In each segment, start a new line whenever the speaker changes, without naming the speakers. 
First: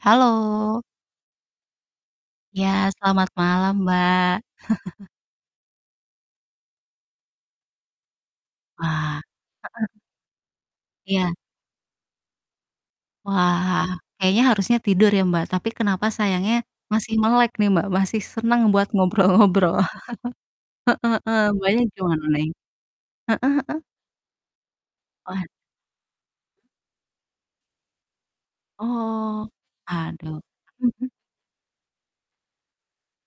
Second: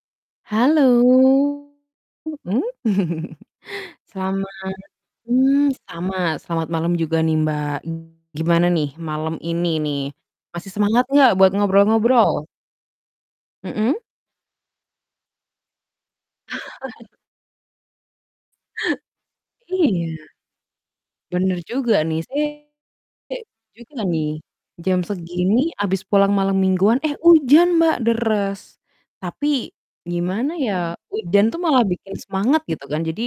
Halo.
Halo, mhm.
Ya, selamat malam, Mbak.
Selamat mmm, sama, selamat malam juga nih, Mbak. Gimana nih
Wah.
malam ini
Heeh.
nih, masih semangat enggak
Iya.
buat ngobrol-ngobrol?
Wah,
Mhm.
kayaknya harusnya tidur ya Mbak, tapi kenapa sayangnya masih melek nih Mbak, masih senang buat ngobrol-ngobrol.
Iya.
Heeh heeh.
Bener
Mbaknya
juga nih.
gimana
Saya
nih?
[unintelligible]
Heeh heeh.
juga nih, jam
Wad
segini habis pulang malam mingguan, eh hujan Mbak, deres.
Oh,
Tapi
aduh.
gimana ya,
Mhm mhm.
hujan tuh malah bikin semangat gitu kan. Jadi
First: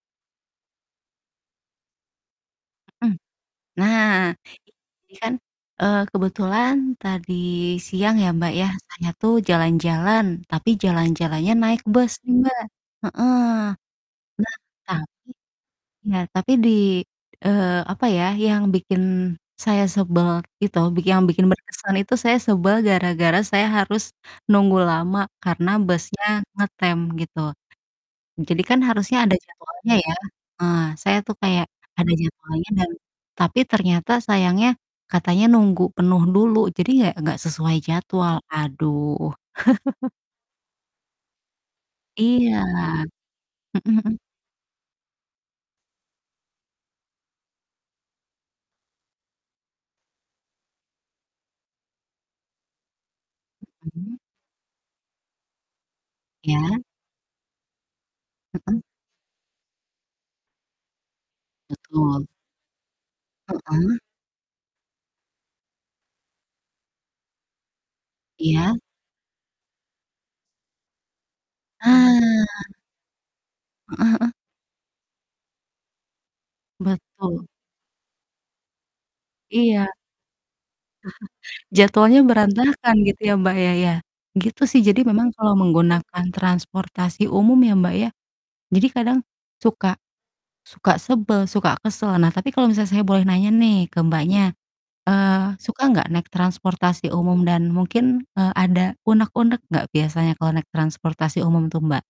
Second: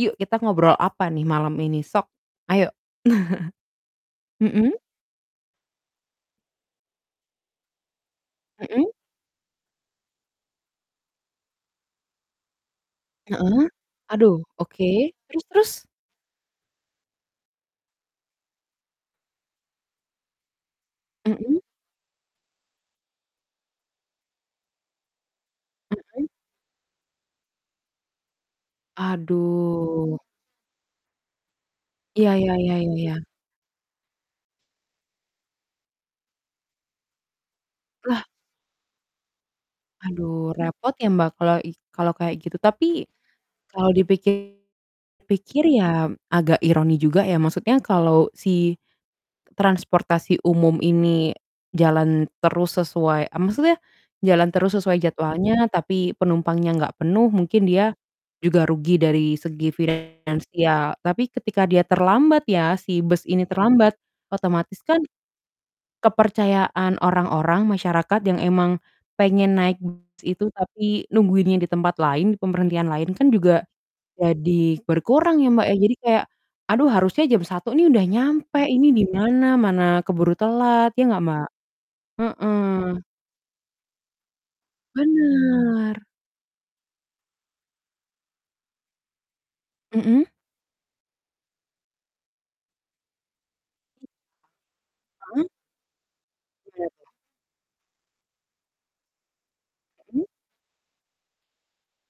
yuk kita ngobrol apa nih malam ini. Sok, ayo.
Mhm. Nah,
Mhm?
ini kan, eee, kebetulan tadi siang ya Mbak, ya,
Mhm.
saya tuh jalan-jalan, tapi jalan-jalannya naik bus nih, Mbak. Heeh.
Heeh. Aduh,
Nah,
oke.
tapi
Terus terus?
iya, tapi di eee, apa ya, yang bikin saya sebel gitu, biki yang bikin
Mhm.
berkesan itu saya sebel gara-gara saya harus nunggu lama karena busnya
Mhm.
ngetem gitu. Jadi kan harusnya ada jadwalnya ya.
Aduh.
Eee, saya tuh kayak ada
Iya, ya
jadwalnya
ya
dan
ya ya.
tapi ternyata sayangnya katanya nunggu penuh dulu, jadi nggak nggak sesuai
Lah.
jadwal. Aduh.
Aduh, repot ya Mbak kelo i kalau kayak
Iya.
gitu. Tapi, kalau
Mhm mhm.
dipikir-pikir ya agak ironi juga ya. Maksudnya kalau si transportasi umum ini jalan terus sesuai eee, maksudnya
Mhm.
jalan terus sesuai jadwalnya, tapi penumpangnya
Ya.
enggak penuh mungkin dia juga
Heeh.
rugi dari segi finansial. Tapi ketika dia
Betul.
terlambat ya, si bus ini terlambat,
Heeh.
otomatis kan kepercayaan orang-orang, masyarakat yang
Iya.
emang pengen naik bus itu tapi nungguinnya di tempat lain, di
Ah.
pemberhentian lain kan juga
Heeh heeh.
jadi berkurang ya, Mbak, ya. Jadi kayak, "Aduh harusnya jam
Betul.
1.00 nih udah nyampe, ini di mana?
Iya.
Mana keburu telat." Ya nggak, Mbak?
Jadwalnya berantakan
Heeh.
gitu ya Mbak, ya ya? Gitu sih. Jadi memang kalau
Bener.
menggunakan transportasi umum ya Mbak, ya, jadi kadang suka
Mhm.
suka sebel, suka kesel. Nah, tapi kalau misalnya saya boleh nanya nih ke Mbaknya,
Hmm.
eee, suka nggak naik
Gimana
transportasi
tuh?
umum dan mungkin, eee, ada unek-unek nggak
Mhm.
biasanya kalau naik transportasi umum tuh, Mbak?